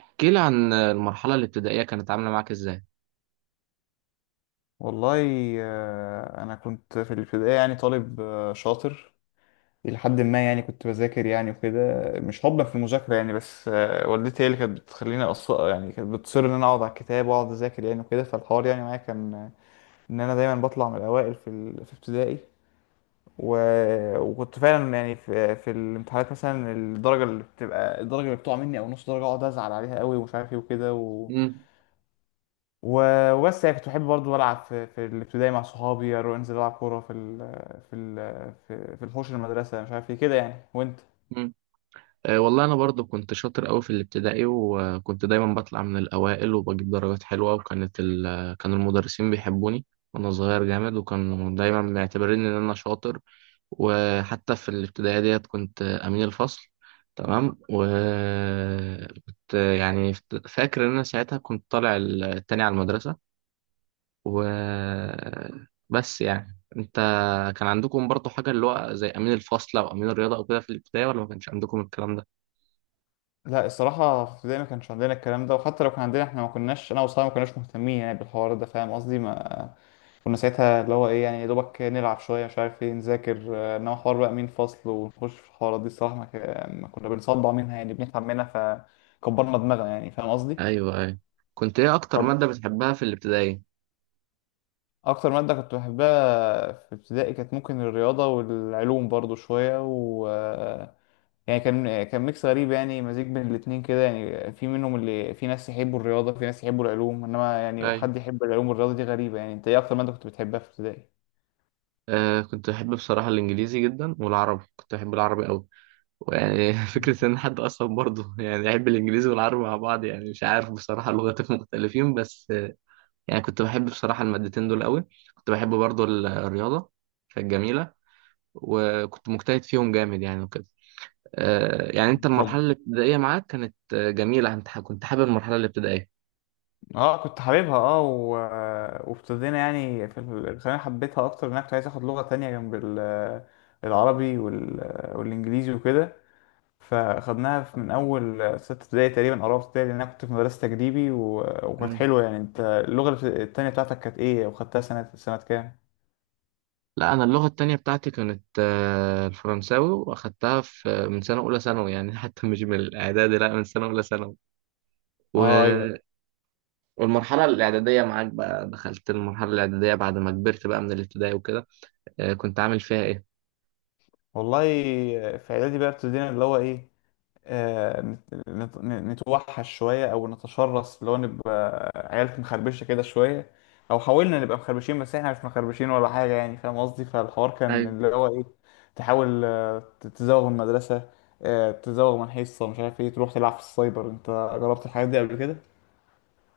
احكي لي عن المرحلة الابتدائية كانت عاملة معاك ازاي؟ والله انا كنت في الابتدائي يعني طالب شاطر الى حد ما. يعني كنت بذاكر يعني وكده، مش حبا في المذاكره يعني، بس والدتي هي اللي كانت بتخليني يعني كانت بتصر ان انا اقعد على الكتاب واقعد اذاكر يعني وكده. فالحوار يعني معايا كان ان انا دايما بطلع من الاوائل في ابتدائي. و... وكنت فعلا يعني في الامتحانات مثلا، الدرجه اللي بتقع مني او نص درجه اقعد ازعل عليها قوي ومش عارف ايه وكده امم، وبس. يعني كنت بحب برضه ألعب في الابتدائي مع صحابي، أروح أنزل ألعب كورة في ال في الحوش المدرسة، مش عارف إيه كده يعني. وأنت؟ امم. أه والله انا برضو كنت شاطر قوي في الابتدائي، وكنت دايما بطلع من الاوائل وبجيب درجات حلوة. وكانت كان المدرسين بيحبوني وانا صغير جامد، وكانوا دايما معتبرين ان انا شاطر. وحتى في الابتدائية ديت كنت امين الفصل. تمام. و كنت يعني فاكر ان انا ساعتها كنت طالع التاني على المدرسة. وبس، يعني انت كان عندكم برضو حاجة اللي هو زي أمين الفصل أو أمين الرياضة أو كده في الابتدائي، ولا ما كانش عندكم الكلام ده؟ لا الصراحة في ابتدائي ما كانش عندنا الكلام ده، وحتى لو كان عندنا إحنا ما كناش، أنا وصحابي ما كناش مهتمين يعني بالحوار ده. فاهم قصدي؟ ما كنا ساعتها اللي هو إيه، يعني يا دوبك نلعب شوية مش عارف إيه، نذاكر إنما حوار بقى مين فصل ونخش في الحوارات دي الصراحة، ما كنا بنصدع منها يعني بنتعب منها. فكبرنا دماغنا يعني. فاهم قصدي؟ أيوه، أيوه. كنت إيه أكتر مادة بتحبها في الابتدائي؟ اكتر ماده كنت بحبها في ابتدائي كانت ممكن الرياضه، والعلوم برضو شويه. يعني كان ميكس غريب يعني، مزيج بين الاتنين كده يعني. في منهم اللي، في ناس يحبوا الرياضه، في ناس يحبوا العلوم، انما يعني أيوه. حد يحب العلوم والرياضه دي غريبه يعني. انت ايه اكتر ماده كنت بتحبها في ابتدائي؟ آه، كنت بحب بصراحة الإنجليزي جدا، والعربي كنت بحب العربي أوي. ويعني فكرة إن حد أصلا برضه يعني يحب الإنجليزي والعربي مع بعض، يعني مش عارف بصراحة، لغتين مختلفين. بس يعني كنت بحب بصراحة المادتين دول أوي. كنت بحب برضه الرياضة، كانت جميلة. وكنت مجتهد فيهم جامد يعني وكده. يعني انت المرحله طب الابتدائيه معاك كانت جميله. انت كنت حابب المرحله الابتدائيه؟ اه كنت حاببها اه وابتدينا يعني الثانوية حبيتها اكتر، ان انا كنت عايز اخد لغة تانية جنب العربي والانجليزي وكده. فاخدناها من اول ستة ابتدائي تقريبا او رابعة ابتدائي، لان انا كنت في مدرسة تجريبي وكانت مم. حلوة يعني. انت اللغة التانية بتاعتك كانت ايه، وخدتها سنة سنة كام؟ لا، انا اللغه التانية بتاعتي كانت الفرنساوي، واخدتها في من سنه اولى ثانوي، يعني حتى مش من الاعدادي، لا، من سنه اولى ثانوي. اه ايوه. و- والمرحله الاعداديه معاك بقى، دخلت المرحله الاعداديه بعد ما كبرت بقى من الابتدائي وكده، كنت عامل فيها ايه؟ والله في اعدادي بقى ابتدينا اللي هو ايه، آه، نت- نت- نتوحش شوية أو نتشرس، اللي هو نبقى عيال مخربشة كده شوية، أو حاولنا نبقى مخربشين، بس إحنا مش مخربشين ولا حاجة يعني. فاهم قصدي؟ فالحوار كان ايوه. اللي هو إيه، تحاول تزوغ من المدرسة، تزوغ من حصة مش عارف إيه، تروح تلعب في السايبر. أنت جربت الحاجات دي قبل كده؟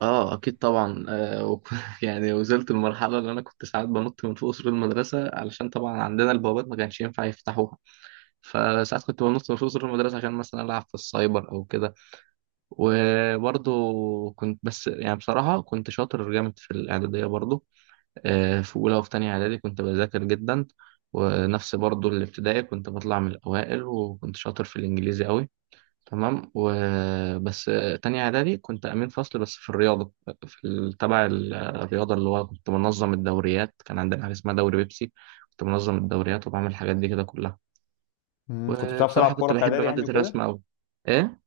اه اكيد طبعا. يعني وصلت المرحله اللي انا كنت ساعات بنط من فوق سور المدرسه، علشان طبعا عندنا البوابات ما كانش ينفع يفتحوها. فساعات كنت بنط من فوق سور المدرسة عشان مثلا ألعب في السايبر أو كده. وبرضه كنت، بس يعني بصراحة كنت شاطر جامد في الإعدادية برضه. في أولى وفي تانية إعدادي كنت بذاكر جدا، ونفس برضه الابتدائي كنت بطلع من الأوائل، وكنت شاطر في الإنجليزي أوي. تمام. وبس تانية إعدادي كنت أمين فصل بس في الرياضة. في تبع الرياضة، اللي هو كنت منظم الدوريات. كان عندنا حاجة اسمها دوري بيبسي، كنت منظم الدوريات وبعمل الحاجات دي كده كلها. مم، كنت بتعرف تلعب وبصراحة كنت كورة في بحب إعدادي مادة يعني الرسم وكده؟ أوي. إيه؟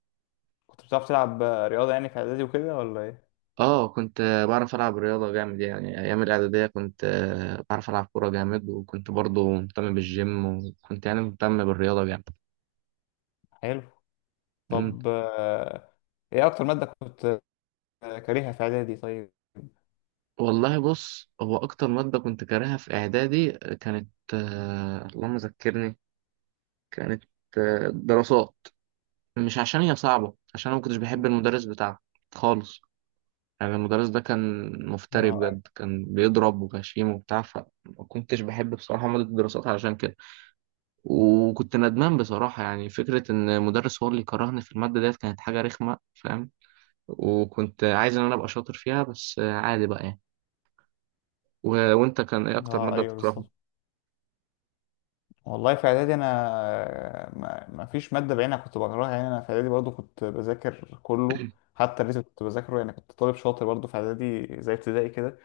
كنت بتعرف تلعب رياضة يعني في إعدادي وكده ولا إيه؟ آه كنت بعرف ألعب رياضة جامد، يعني أيام الإعدادية كنت بعرف ألعب كورة جامد، وكنت برضو مهتم بالجيم، وكنت يعني مهتم بالرياضة جامد. حلو. مم. طب إيه أكتر مادة كنت كارهها في إعدادي طيب؟ والله بص، هو أكتر مادة كنت كارهها في إعدادي كانت، اللهم ذكرني، كانت دراسات. مش عشان هي صعبة، عشان أنا ما كنتش بحب المدرس بتاعها خالص. يعني المدرس ده كان مفتري مم. بجد، كان بيضرب وغشيم وبتاع، فما كنتش بحب بصراحة مادة الدراسات علشان كده. وكنت ندمان بصراحة، يعني فكرة إن المدرس هو اللي كرهني في المادة ديت كانت حاجة رخمة، فاهم. وكنت عايز إن أنا أبقى شاطر فيها، بس عادي بقى يعني. و... وأنت كان إيه أكتر اه مادة ايوه بتكرهها؟ بالظبط. والله في اعدادي انا، ما فيش ماده بعينها كنت بكرهها يعني. انا في اعدادي برضو كنت بذاكر كله، حتى الريتم كنت بذاكره يعني. كنت طالب شاطر برضو في اعدادي زي ابتدائي كده.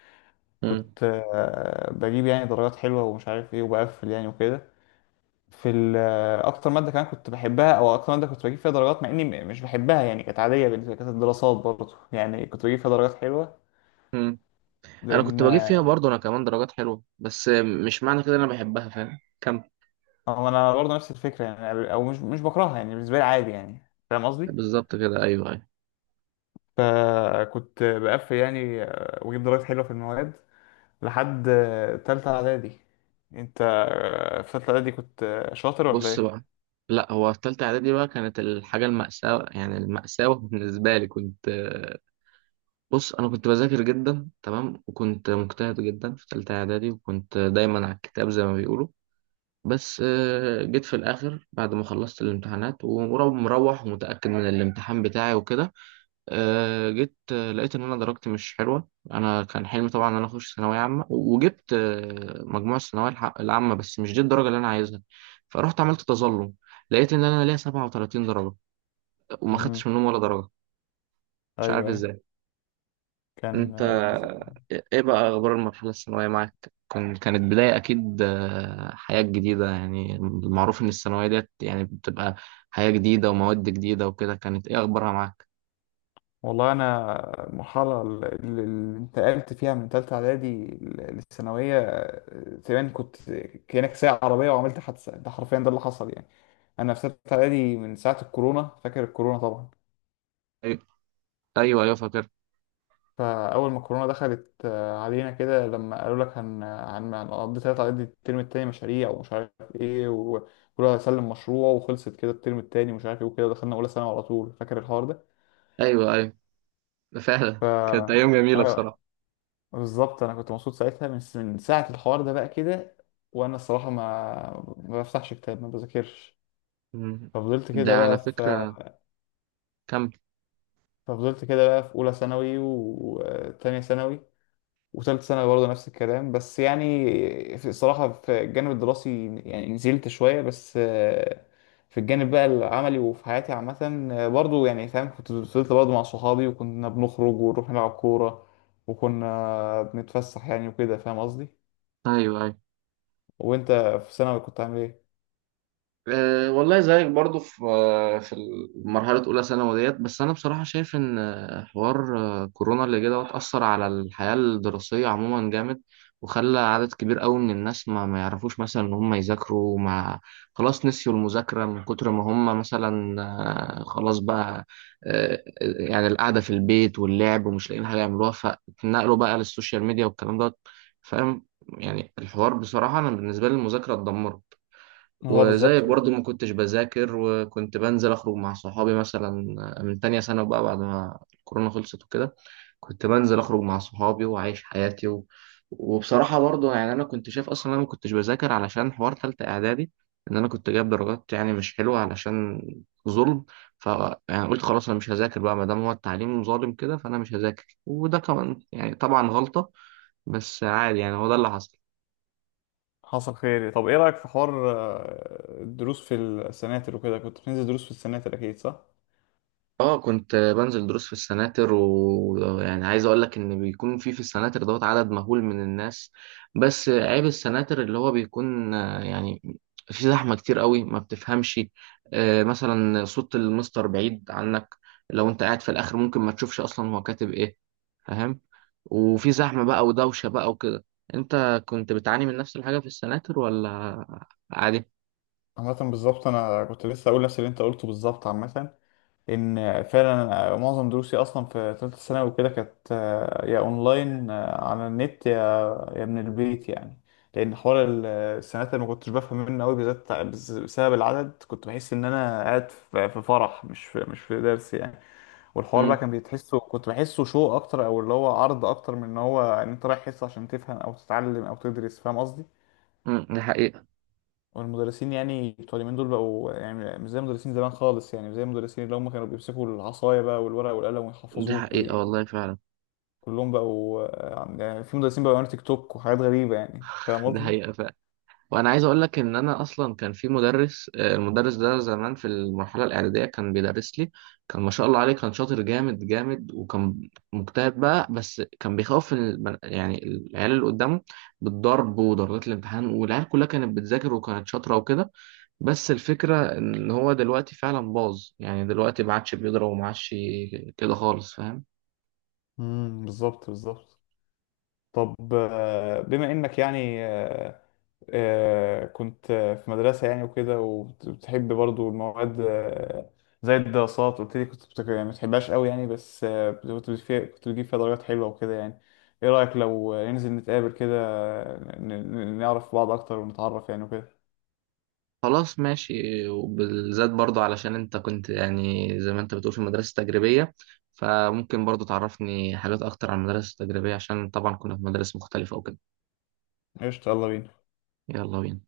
مم. كنت بجيب يعني درجات حلوه، ومش عارف ايه، وبقفل يعني وكده. في ال- آه، اكتر ماده كمان كنت بحبها، او اكتر ماده كنت بجيب فيها درجات مع اني مش بحبها يعني، كانت عاديه بالنسبه لي، كانت الدراسات برضو يعني كنت بجيب فيها درجات حلوه. مم. أنا لان كنت بجيب فيها برضه أنا كمان درجات حلوة، بس مش معنى كده إن أنا بحبها، فاهم كم. انا برضو نفس الفكره يعني، او مش بكرهها يعني، بالنسبه لي عادي يعني. فاهم قصدي؟ بالظبط كده، أيوه أيوه. فكنت بقفل يعني، واجيب درجات حلوه في المواد لحد تالتة اعدادي. انت في تالتة اعدادي كنت شاطر ولا بص ايه؟ بقى، لا هو في تالتة إعدادي بقى كانت الحاجة المأساة، يعني المأساة بالنسبة لي كنت، بص أنا كنت بذاكر جدا، تمام، وكنت مجتهد جدا في تالتة إعدادي، وكنت دايما على الكتاب زي ما بيقولوا. بس جيت في الآخر بعد ما خلصت الامتحانات ومروح مروح ومتأكد من الامتحان بتاعي وكده، جيت لقيت ان انا درجتي مش حلوه. انا كان حلمي طبعا ان انا اخش ثانويه عامه، وجبت مجموع الثانويه العامه، بس مش دي الدرجه اللي انا عايزها. فرحت عملت تظلم، لقيت ان انا ليا 37 درجه، وما امم خدتش منهم ولا درجه. مش ايوه عارف ايوه. ازاي. كان انت آه، كان- ايه بقى اخبار المرحله الثانويه معاك؟ كان كانت بدايه اكيد حياه جديده، يعني المعروف ان الثانويه ديت يعني بتبقى حياه جديده ومواد جديده وكده. كانت ايه اخبارها معاك؟ والله انا المرحله اللي اللي انتقلت فيها من تالتة اعدادي للثانويه تقريبا كنت كانك سايق عربيه وعملت حادثه، ده حرفيا ده اللي حصل يعني. انا في تالتة اعدادي من ساعه الكورونا، فاكر الكورونا طبعا؟ أي- ايوه ايوه فاكر. فأول ما الكورونا دخلت علينا كده، لما قالوا لك هنقضي تلات على قد الترم التاني مشاريع ومش عارف ايه، وكل واحد سلم مشروع، وخلصت كده الترم التاني ومش عارف ايه وكده، دخلنا أولى ثانوي على طول. فاكر الحوار ده؟ ايوه ايوه، فعلا ف كانت أيام جميلة آه، بصراحة. بالظبط، أنا كنت مبسوط ساعتها من ساعة الحوار ده بقى كده. وأنا الصراحة ما بفتحش كتاب، ما بذاكرش. مم. ففضلت ده كده على بقى في فكرة كمل. ففضلت كده بقى في أولى ثانوي وتانية ثانوي وثالث ثانوي برضه نفس الكلام، بس يعني في الصراحة في الجانب الدراسي يعني نزلت شوية. بس في الجانب بقى العملي وفي حياتي عامة، برضه يعني فاهم، كنت فضلت برضه مع صحابي، وكنا بنخرج ونروح نلعب كورة، وكنا بنتفسح يعني وكده، فاهم قصدي؟ أيوه أيوه. وانت في ثانوي كنت عامل ايه؟ أه والله زيك برضو في مرحلة أولى ثانوي ديت. بس أنا بصراحة شايف إن حوار كورونا اللي جه دوت أثر على الحياة الدراسية عموما جامد، وخلى عدد كبير قوي من الناس ما يعرفوش مثلا إن هم يذاكروا. ما، خلاص، نسيوا المذاكرة من كتر ما هم مثلا خلاص بقى، يعني القعدة في البيت واللعب، ومش لاقيين حاجة يعملوها، فاتنقلوا بقى للسوشيال ميديا والكلام دوت، فاهم. يعني الحوار بصراحة أنا بالنسبة لي المذاكرة اتدمرت. هو وزيك بالظبط برضو بالظبط. ما كنتش بذاكر، وكنت بنزل أخرج مع صحابي مثلا من تانية سنة بقى بعد ما الكورونا خلصت وكده. كنت بنزل أخرج مع صحابي وعايش حياتي. وبصراحة برضو يعني أنا كنت شايف أصلا أنا ما كنتش بذاكر علشان حوار تالتة إعدادي، إن أنا كنت جايب درجات يعني مش حلوة علشان ظلم. ف يعني قلت خلاص أنا مش هذاكر بقى، ما دام هو التعليم ظالم كده فأنا مش هذاكر. وده كمان يعني طبعا غلطة، بس عادي يعني، هو ده اللي حصل. حصل خير إيه؟ طب ايه رأيك في حوار الدروس في السناتر، وكده كنت بتنزل دروس في السناتر اكيد صح؟ اه كنت بنزل دروس في السناتر، ويعني عايز اقول لك ان بيكون في السناتر دوت عدد مهول من الناس، بس عيب السناتر اللي هو بيكون يعني في زحمة كتير قوي ما بتفهمش. مثلا صوت المستر بعيد عنك، لو انت قاعد في الاخر ممكن ما تشوفش اصلا هو كاتب ايه، فاهم. وفي زحمة بقى ودوشة بقى وكده. انت كنت بتعاني من نفس الحاجة في السناتر ولا عادي؟ عامة بالظبط انا كنت لسه اقول نفس اللي انت قلته بالظبط. عامة ان فعلا معظم دروسي اصلا في ثالثه ثانوي وكده كانت يا اونلاين على النت، يا من البيت يعني. لان حوار السنات اللي ما كنتش بفهم منه قوي بالذات بسبب العدد، كنت بحس ان انا قاعد في فرح مش في درس يعني. والحوار بقى مم. كان بيتحسه، كنت بحسه شو اكتر، او اللي هو عرض اكتر من ان هو ان انت رايح حصه عشان تفهم او تتعلم او تدرس. فاهم قصدي؟ مم، دي حقيقة. والمدرسين يعني بتوع اليومين دول بقوا يعني مش زي مدرسين زمان خالص يعني، مش زي المدرسين اللي هم كانوا بيمسكوا العصاية بقى والورق والقلم دي ويحفظوك. حقيقة والله فعلا. وكلهم بقوا يعني في مدرسين بقوا يعملوا تيك توك وحاجات غريبة يعني. فاهم دي قصدي؟ حقيقة. وانا عايز اقول لك ان انا اصلا كان في مدرس، المدرس ده زمان في المرحله الاعداديه كان بيدرس لي، كان ما شاء الله عليه، كان شاطر جامد جامد وكان مجتهد بقى، بس كان بيخوف يعني العيال اللي قدامه بالضرب وضربات الامتحان، والعيال كلها كانت بتذاكر وكانت شاطره وكده. بس الفكره ان هو دلوقتي فعلا باظ، يعني دلوقتي ما عادش بيضرب وما عادش كده خالص، فاهم. بالظبط بالظبط. طب بما انك يعني كنت في مدرسة يعني وكده، وبتحب برضو المواد زي الدراسات قلت لي، كنت يعني ما بتحبهاش قوي يعني، بس كنت بتجيب فيها درجات حلوة وكده يعني. ايه رأيك لو ننزل نتقابل كده، ن- نعرف بعض اكتر ونتعرف يعني وكده؟ خلاص ماشي. وبالذات برضه علشان انت كنت يعني زي ما انت بتقول في مدرسة تجريبية، فممكن برضه تعرفني حاجات اكتر عن المدرسة التجريبية، عشان طبعا كنا في مدارس مختلفة وكده. قشطة يلا بينا. يلا بينا.